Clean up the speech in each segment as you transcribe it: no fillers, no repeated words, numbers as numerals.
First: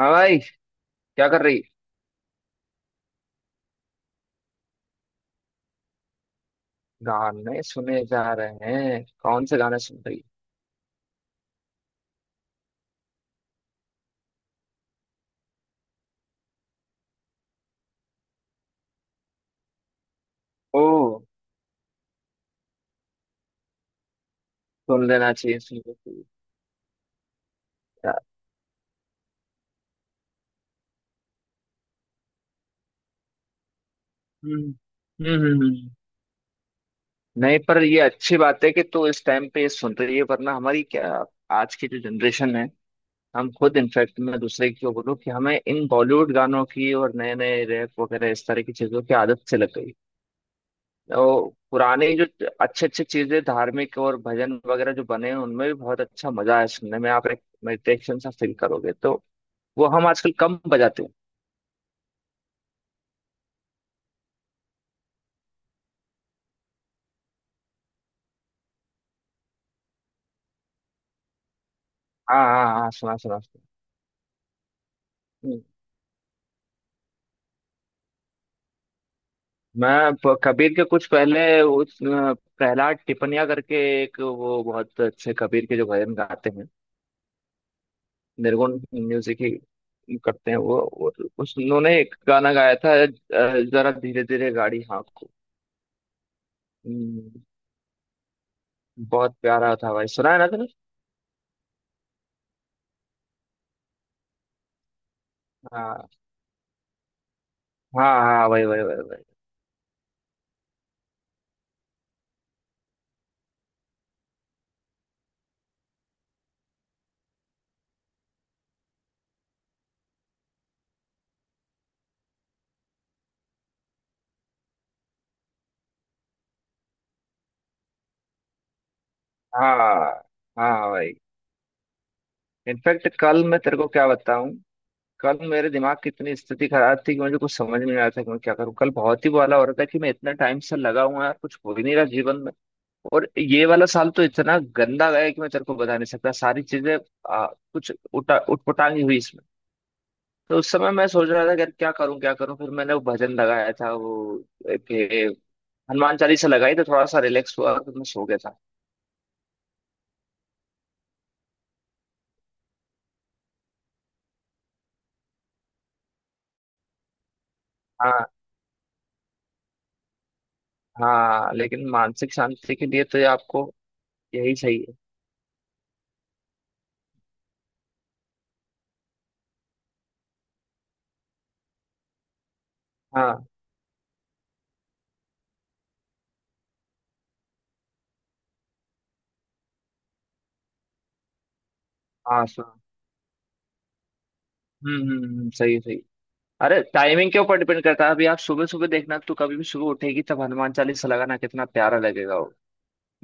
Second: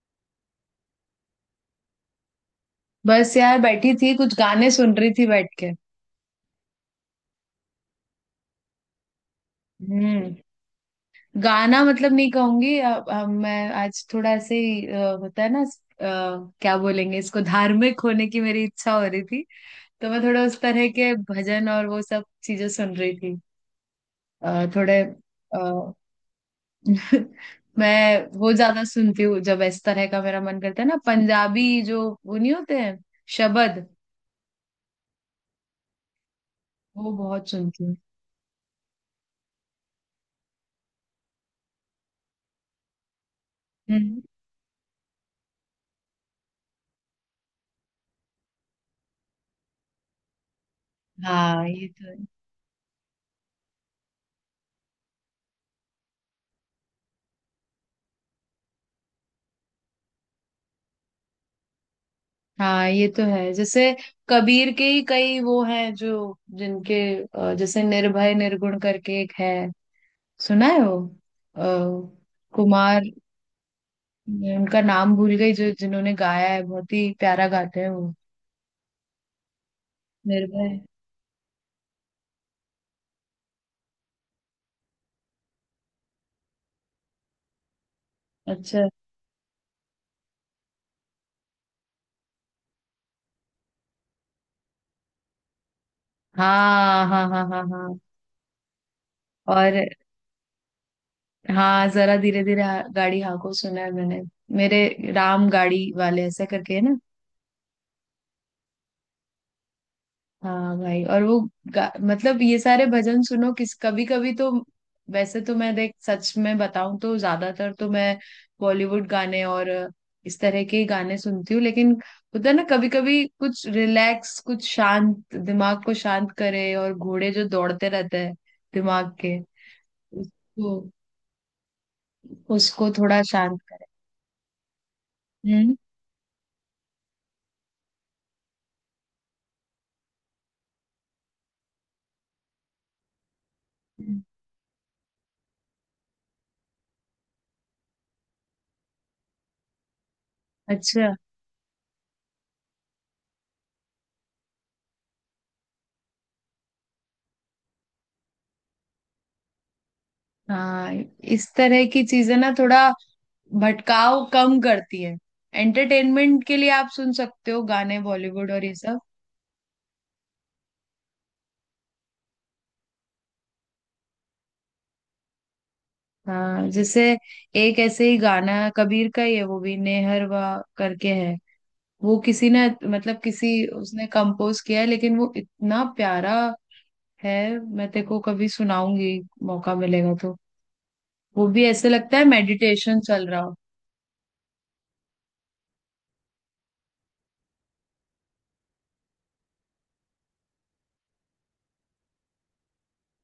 हाँ भाई, क्या कर रही। बस यार, बैठी थी, कुछ गाने सुन रही थी बैठ के। गाने सुने जा रहे हैं, कौन से गाने सुन रही। हम्म। गाना मतलब नहीं कहूंगी, मैं आज थोड़ा ऐसे ही, होता है ना, क्या बोलेंगे इसको, धार्मिक होने की मेरी इच्छा हो रही थी। तो मैं थोड़ा उस ओ, तरह के भजन और वो सब चीजें सुन रही थी। थोड़े सुन लेना अ, चाहिए, सुन लेना चाहिए यार। मैं वो ज्यादा सुनती हूँ, जब इस तरह का मेरा मन करता है ना, पंजाबी जो वो नहीं होते हैं, शबद हम्म हम्म हम्म, हम्म। वो बहुत नहीं पर सुनती हूँ। ये अच्छी बात है कि तू इस टाइम पे ये सुन रही है, वरना हमारी क्या, आज की जो जनरेशन है, हम खुद। इनफैक्ट हम्म। मैं दूसरे को बोलूँ कि हमें इन बॉलीवुड गानों की और नए नए रैप वगैरह इस तरह की चीजों की आदत से लग गई। और हाँ, ये पुराने तो है। जो अच्छे अच्छे चीजें धार्मिक और भजन वगैरह जो बने हैं उनमें भी बहुत अच्छा मजा है, सुनने में आप एक मेडिटेशन सा फील करोगे। तो वो हम आजकल कम बजाते हैं। हाँ, ये तो है। जैसे कबीर के ही कई वो हैं जो जिनके, जैसे निर्भय निर्गुण करके एक है। सुना है वो? अ, हाँ हाँ हाँ, कुमार, सुना सुना सुना। मैं उनका नाम भूल गई हम्म। जो जिन्होंने गाया है। बहुत ही प्यारा गाते हैं वो। कबीर निर्भय। के कुछ पहले, उस प्रहलाद टिपनिया करके एक, वो बहुत अच्छे कबीर के जो भजन गाते हैं। निर्गुण अच्छा। म्यूजिक ही करते हैं वो। और उस उन्होंने एक गाना गाया था, जरा धीरे धीरे गाड़ी हाँको। हाँ, हाँ, हम्म, हाँ, हाँ, हाँ। बहुत और, प्यारा था भाई। सुना है ना हाँ, जरा धीरे धीरे गाड़ी हाँको, सुना है मैंने। मेरे राम गाड़ी तुमने। वाले, ऐसा करके, है ना। हाँ हाँ, वही वही वही वही। हाँ भाई। और वो, मतलब ये सारे भजन सुनो, किस कभी कभी तो। वैसे तो मैं देख, सच में बताऊं तो ज्यादातर तो मैं बॉलीवुड गाने और इस तरह के ही गाने सुनती हूँ, लेकिन होता है ना, कभी कभी कुछ रिलैक्स, कुछ शांत, दिमाग को शांत करे, और घोड़े जो दौड़ते रहते हैं दिमाग के, हाँ उसको हाँ वही। उसको इनफैक्ट थोड़ा कल, मैं शांत तेरे करे। को क्या बताऊं, कल मेरे हम्म। दिमाग की इतनी स्थिति खराब थी कि मुझे कुछ समझ में नहीं आ रहा था कि मैं क्या करूं। कल बहुत ही बुरा हो रहा था कि मैं इतना टाइम से लगा हुआ यार, कुछ हो ही नहीं रहा जीवन में। और ये वाला साल तो इतना गंदा गया कि मैं तेरे को बता नहीं सकता। सारी चीजें आ, कुछ उठा उटपटांगी हुई इसमें। तो उस समय मैं अच्छा। सोच रहा था कि यार क्या करूं क्या करूं। फिर मैंने वो भजन लगाया था, वो एक हनुमान चालीसा लगाई, तो थोड़ा सा रिलैक्स हुआ और फिर मैं सो गया था। हाँ, इस तरह की चीजें ना थोड़ा भटकाव कम करती है। एंटरटेनमेंट के लिए आप सुन सकते हो गाने, हाँ, बॉलीवुड और ये सब। हाँ लेकिन मानसिक शांति के लिए तो आपको यही सही है। हाँ, जैसे एक ऐसे ही गाना कबीर का ही है, वो भी नेहरवा करके है। वो किसी ने, मतलब हाँ किसी, उसने कंपोज किया है, लेकिन वो इतना प्यारा है। मैं तेरे को कभी सुनाऊंगी, मौका मिलेगा तो। वो भी ऐसे लगता है हाँ सर। मेडिटेशन चल रहा हो। सही सही। अरे टाइमिंग के ऊपर डिपेंड करता है। अभी आप सुबह सुबह देखना, तो कभी भी सुबह उठेगी तब हनुमान चालीसा लगाना, कितना प्यारा लगेगा वो।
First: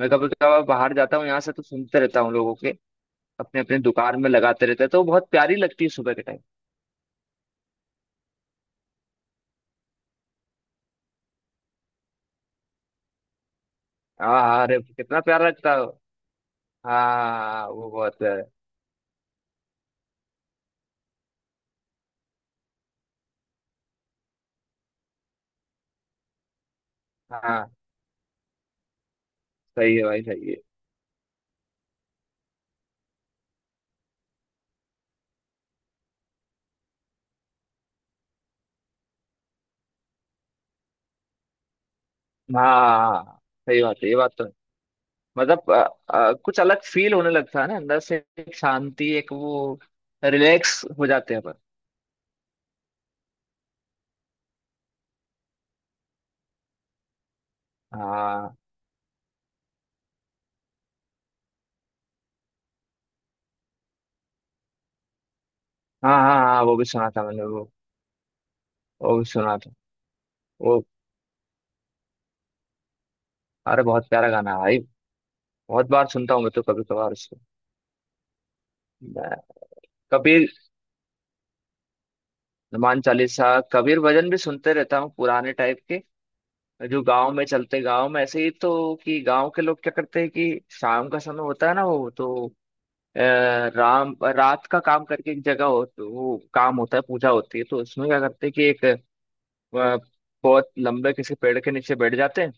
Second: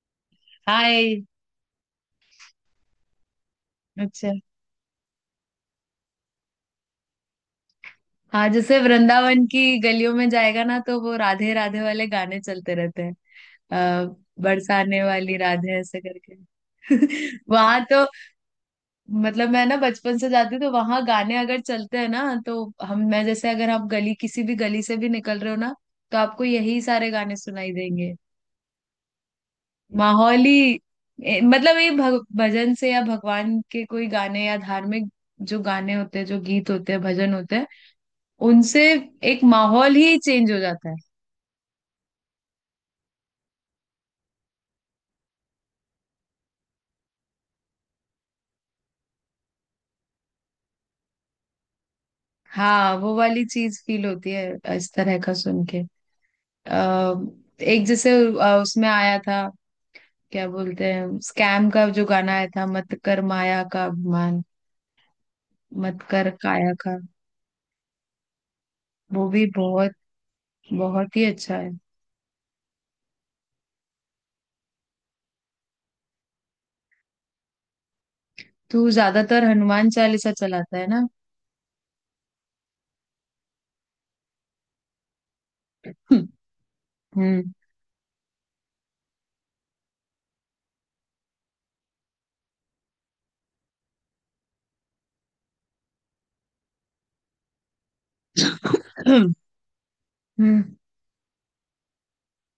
मैं कभी कभार बाहर जाता हाय। हूँ यहाँ से, तो सुनते रहता हूँ लोगों के। अपने अपने दुकान अच्छा। में लगाते रहते हैं, तो वो बहुत प्यारी लगती है सुबह के टाइम। हाँ, जैसे वृंदावन की गलियों में जाएगा ना, तो वो राधे राधे वाले गाने चलते रहते हैं आ, हाँ हाँ, अरे बरसाने कितना वाली प्यारा लगता राधे, है वो। ऐसे करके। हाँ वहां वो तो, बहुत प्यारा है। मतलब मैं ना बचपन से जाती हूँ, तो वहां गाने अगर चलते हैं ना, तो हम मैं जैसे, अगर आप गली किसी भी गली से भी निकल रहे हो ना, तो आपको यही सारे गाने हाँ सुनाई देंगे। सही है भाई, माहौल सही है। ही मतलब ये भजन से या भगवान के कोई गाने या धार्मिक, जो गाने होते हैं, जो गीत होते हैं, भजन होते हैं, उनसे एक माहौल ही चेंज हो जाता है। हाँ हाँ, हाँ, सही बात है, ये बात तो। मतलब कुछ अलग फील होने लगता है ना अंदर से, एक शांति, एक वो, रिलैक्स हो जाते हैं अपन। हाँ, वो वाली चीज फील होती है इस तरह का सुन के। अ, एक जैसे, हाँ उसमें आया था, क्या बोलते हैं, स्कैम का जो गाना आया था: मत कर माया का अभिमान, मत हाँ कर हाँ हाँ, काया वो भी का। सुना था मैंने वो। वो भी वो भी सुना था बहुत, वो। बहुत ही अच्छा है। अरे बहुत प्यारा गाना है भाई। बहुत बार सुनता हूँ मैं तो कभी कभार उसको। तू मैं ज्यादातर हनुमान चालीसा कबीर, चलाता है ना। हनुमान चालीसा, कबीर भजन भी सुनते रहता हूँ पुराने टाइप के, जो गांव में हम्म, चलते। गांव में ऐसे ही तो, कि गांव के लोग क्या करते हैं कि शाम का समय होता है ना, वो तो अ, राम रात का काम करके एक जगह हो तो वो काम होता है, पूजा होती है, तो उसमें क्या करते हैं कि एक अ, बहुत हम्म। लंबे किसी पेड़ के नीचे बैठ जाते हैं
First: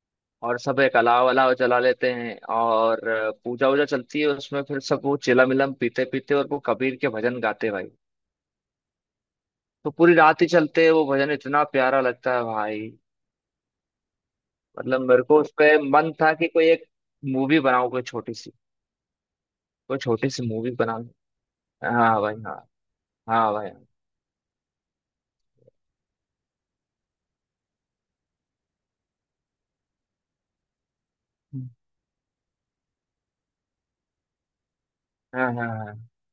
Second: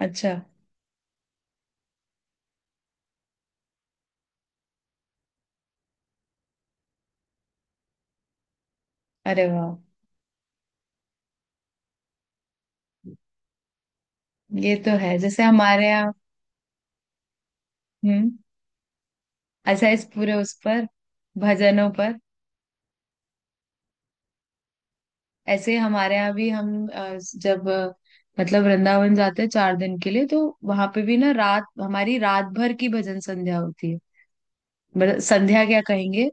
अच्छा। और सब एक अलाव अलाव जला लेते हैं और पूजा वूजा चलती है उसमें, फिर सब वो चिलम मिलम पीते पीते और वो कबीर के भजन गाते हैं भाई। अरे वाह। तो पूरी रात ही चलते हैं वो भजन, इतना प्यारा लगता है भाई। ये तो मतलब है, मेरे को जैसे उस पे हमारे यहाँ। मन था कि कोई एक मूवी बनाऊं, कोई हम्म। छोटी सी, अच्छा, कोई इस छोटी पूरे, सी उस मूवी पर, बनाऊं। भजनों पर। हाँ भाई हाँ, हाँ भाई। ऐसे हमारे यहाँ भी, हम, जब, मतलब वृंदावन जाते हैं 4 दिन के लिए, तो वहां पे भी ना, रात हाँ हमारी, रात भर की भजन संध्या होती है। मतलब हाँ संध्या हाँ क्या हाँ। कहेंगे,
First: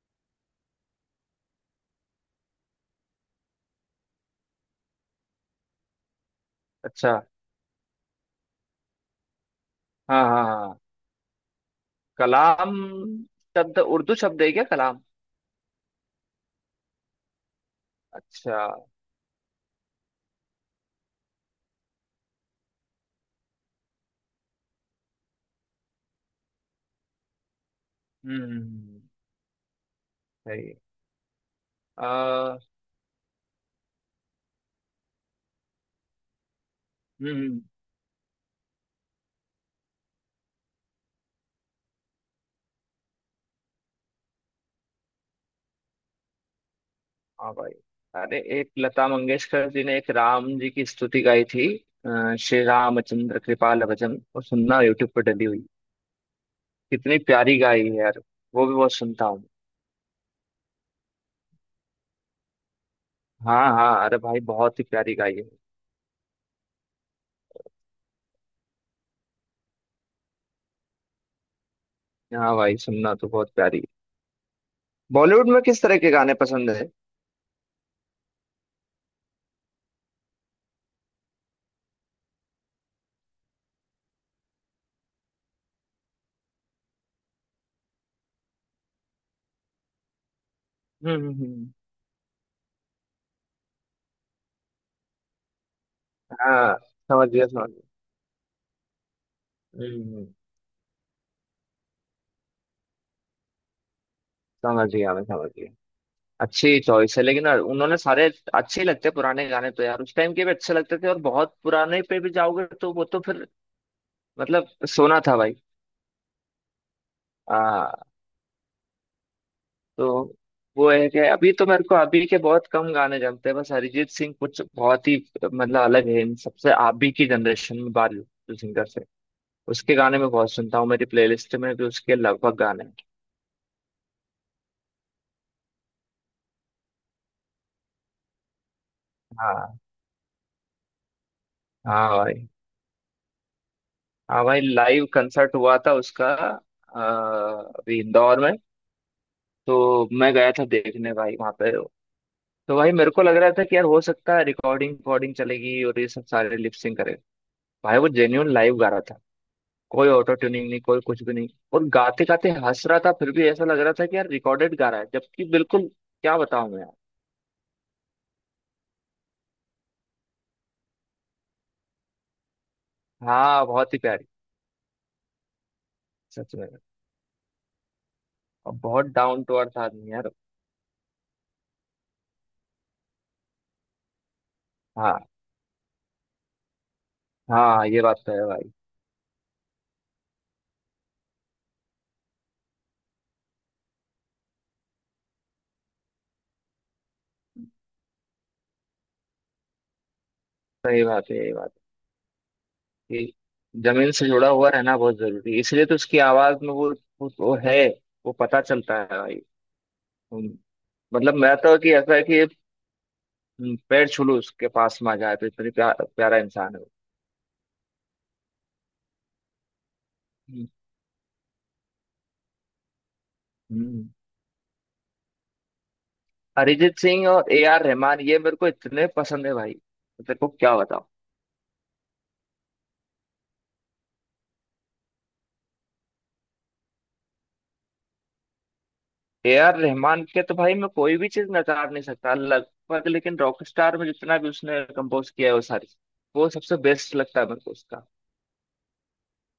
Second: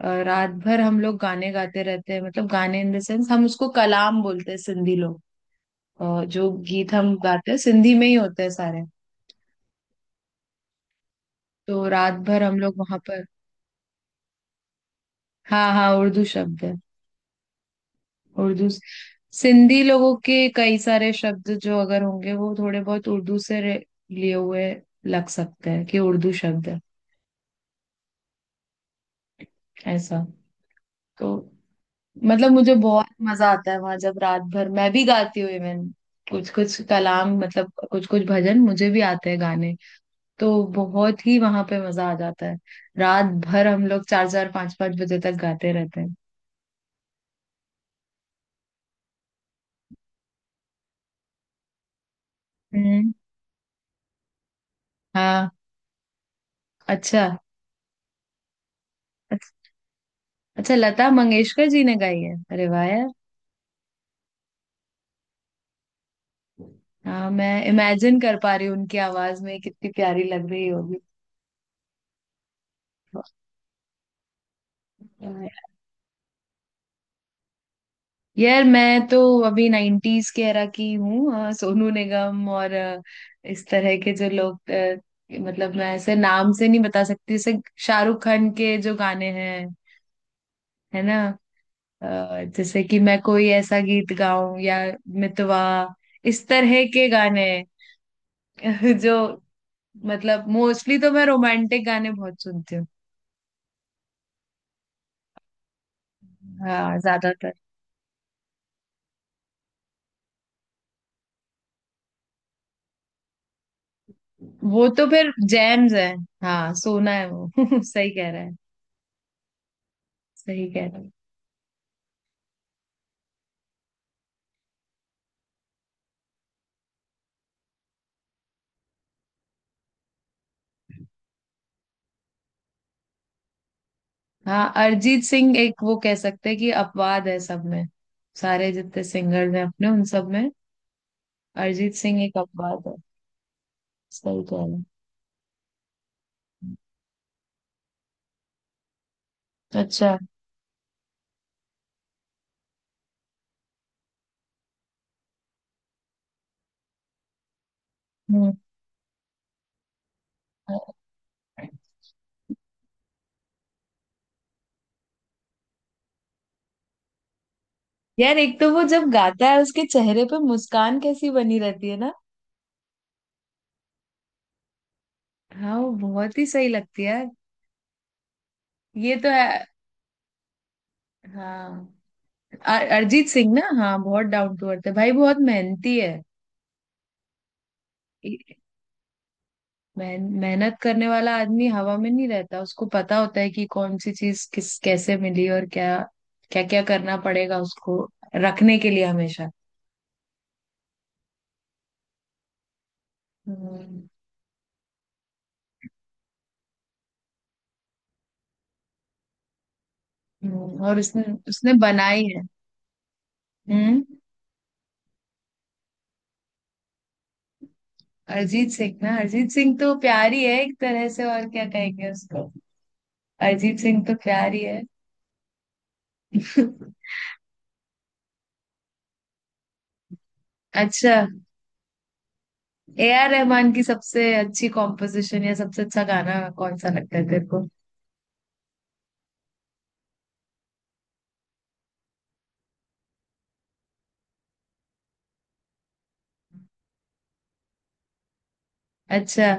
रात भर हम लोग गाने गाते रहते हैं, मतलब गाने इन द सेंस, हम उसको कलाम बोलते हैं, सिंधी लोग। जो गीत हम अच्छा। गाते हैं सिंधी में ही होते हैं सारे। हाँ हाँ हाँ। तो रात भर हम कलाम लोग वहां पर। शब्द उर्दू शब्द है क्या, कलाम। हाँ, हाँ, उर्दू शब्द है। अच्छा। उर्दू से- सिंधी लोगों के कई सारे शब्द जो अगर होंगे, वो थोड़े बहुत उर्दू से लिए हुए लग सकते हैं, कि उर्दू शब्द है हम्म हम्म, हम्म, ऐसा। सही है। तो मतलब हम्म। मुझे बहुत मजा आता है वहां, जब रात भर मैं भी गाती हूँ इवन, कुछ कुछ कलाम, हम्म। मतलब कुछ कुछ भजन मुझे भी आते हैं गाने। तो बहुत ही वहां पे मजा आ जाता है। रात भर हम लोग चार चार पांच पांच बजे तक गाते रहते हैं। हाँ भाई, अरे एक लता मंगेशकर जी ने एक राम जी की स्तुति गाई थी, श्री हम्म। रामचंद्र कृपाल भजन, वो सुनना, यूट्यूब पर डली हाँ। हुई। कितनी अच्छा, प्यारी गाई है यार। वो भी बहुत सुनता हूँ। अच्छा, अच्छा, लता मंगेशकर जी ने गाई है? अरे वाह। हाँ हाँ, अरे भाई बहुत ही प्यारी गाई है। हाँ, मैं इमेजिन कर पा रही हूँ, उनकी आवाज में कितनी प्यारी लग रही होगी। हाँ भाई, सुनना तो बहुत प्यारी है। बॉलीवुड में किस तरह के गाने पसंद है। यार मैं तो अभी नाइन्टीज के एरा की हूँ, सोनू निगम और, इस तरह के जो लोग, मतलब मैं ऐसे नाम से नहीं बता सकती। जैसे शाहरुख खान के जो गाने हैं, है हम्म ना, हम्म हम्म, जैसे कि मैं कोई ऐसा गीत गाऊं, या मितवा, इस हाँ तरह के समझ गाने। गया, समझ गया। जो, हम्म हम्म। मतलब मोस्टली तो मैं रोमांटिक गाने बहुत सुनती हूँ। समझ गया मैं, समझ गया। अच्छी हाँ, चॉइस है, लेकिन ज्यादातर। उन्होंने सारे अच्छे ही लगते हैं। पुराने गाने तो यार, उस टाइम के भी अच्छे लगते थे, और बहुत पुराने पे भी जाओगे तो वो तो फिर मतलब, वो तो सोना फिर था भाई। जैम्स है। हाँ, सोना है वो। आ, सही कह रहा है। तो सही कह वो रहा है है। कि अभी तो मेरे को अभी के बहुत कम गाने जमते हैं, बस अरिजीत सिंह कुछ बहुत ही, मतलब अलग है इन सबसे। अभी की जनरेशन में बाल सिंगर से उसके गाने में बहुत सुनता हूँ। मेरी प्लेलिस्ट में भी उसके लगभग गाने हैं। हाँ, अरिजीत सिंह एक, वो कह सकते हैं कि अपवाद है सब में। सारे जितने सिंगर्स हैं हाँ। अपने, उन सब में अरिजीत हाँ सिंह एक भाई, अपवाद है। सही हाँ भाई, कह रहे लाइव कंसर्ट हुआ था उसका हैं। अभी इंदौर में, तो अच्छा। मैं गया था देखने भाई वहां पे। तो भाई मेरे को लग रहा था कि यार हो सकता है रिकॉर्डिंग रिकॉर्डिंग चलेगी और ये सब सारे लिपसिंग करे। भाई वो जेन्यून हम्म। लाइव गा रहा था, कोई ऑटो ट्यूनिंग नहीं, कोई कुछ भी नहीं। और गाते गाते हंस रहा था, फिर भी ऐसा लग रहा था कि यार रिकॉर्डेड गा रहा है, जबकि बिल्कुल, क्या बताऊं मैं यार। यार एक तो वो जब गाता है, उसके चेहरे पे मुस्कान कैसी बनी रहती है ना। हाँ बहुत ही प्यारी। हाँ, वो बहुत ही सच सही में। लगती है यार। और बहुत ये तो डाउन टू है। अर्थ आदमी यार। हाँ, अरिजीत सिंह ना, हाँ, बहुत डाउन टू अर्थ है भाई, हाँ बहुत मेहनती है। हाँ, ये बात तो है भाई। मेहनत करने वाला आदमी हवा में नहीं रहता। उसको पता होता है कि कौन सी चीज किस, कैसे मिली, और क्या क्या क्या करना पड़ेगा उसको रखने के लिए हमेशा। सही बात है, ये बात है कि हम्म, जमीन से जुड़ा हुआ रहना बहुत जरूरी है, इसलिए तो उसकी आवाज में वो है, वो पता चलता है भाई। हम्म। और उसने मतलब मैं उसने तो, कि ऐसा है बनाई है। कि हम्म। पैर छू लूं उसके, पास में आ जाए तो, इतनी प्यारा इंसान है वो। अरिजीत सिंह ना, अरिजीत सिंह तो प्यारी है, हम्म। एक तरह से और क्या कहेंगे उसको, अरिजीत सिंह हम्म। तो प्यारी है। अरिजीत सिंह और ए आर रहमान, ये मेरे को इतने पसंद है भाई, तो तेरे को क्या बताओ। अच्छा, ए आर रहमान की सबसे अच्छी कॉम्पोजिशन या सबसे अच्छा गाना कौन सा लगता है तेरे को? ए आर रहमान के तो भाई मैं कोई भी चीज नकार नहीं सकता लगभग, लेकिन रॉक स्टार में जितना भी उसने कंपोज किया है, वो सारी, वो सबसे बेस्ट लगता है मेरे को उसका। अच्छा।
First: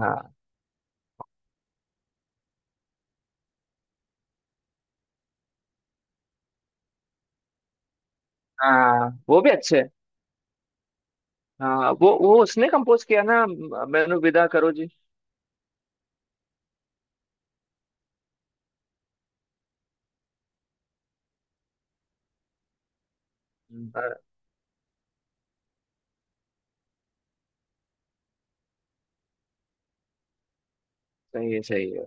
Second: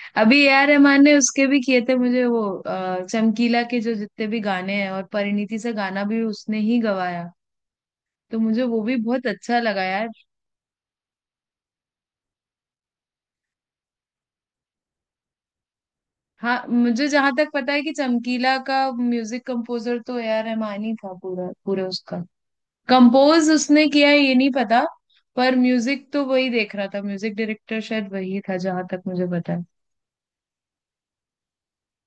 हाँ। अभी ए आर रहमान ने उसके भी किए थे, मुझे वो चमकीला के जो जितने भी गाने हैं, और परिणीति से गाना भी उसने ही गवाया, तो मुझे वो भी हाँ बहुत वो भी अच्छा अच्छे लगा हैं। यार। हाँ वो, उसने कंपोज किया ना, मैनू विदा करो जी। हाँ, मुझे जहां तक पता है कि चमकीला का म्यूजिक कंपोजर तो ए आर रहमान ही था, पूरा पूरा उसका कंपोज उसने हम्म। किया हाँ, है ये नहीं पता। पर म्यूजिक तो वही देख रहा था, म्यूजिक डायरेक्टर शायद वही था जहां तक मुझे पता है। सही है सही है।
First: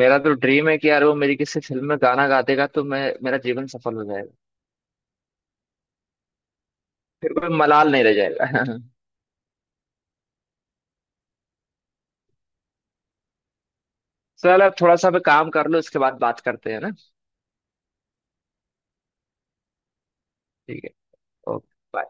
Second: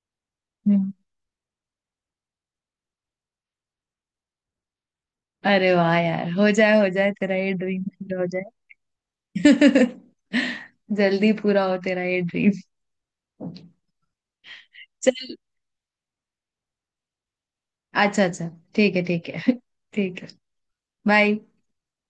मेरा तो ड्रीम है कि हम्म। यार वो मेरी किसी फिल्म में गाना गा देगा तो मैं, मेरा जीवन सफल हो जाएगा। अरे वाह यार। हो जाए, हो जाए, फिर तेरा ये कोई ड्रीम मलाल नहीं रह पूरा हो जाए। जाएगा। जल्दी पूरा हो तेरा ये ड्रीम। चल अब थोड़ा सा मैं चल। काम कर लो, इसके बाद बात करते हैं ना। अच्छा, अच्छा। ठीक है, ठीक है। ठीक है। ठीक है। बाय। ओके।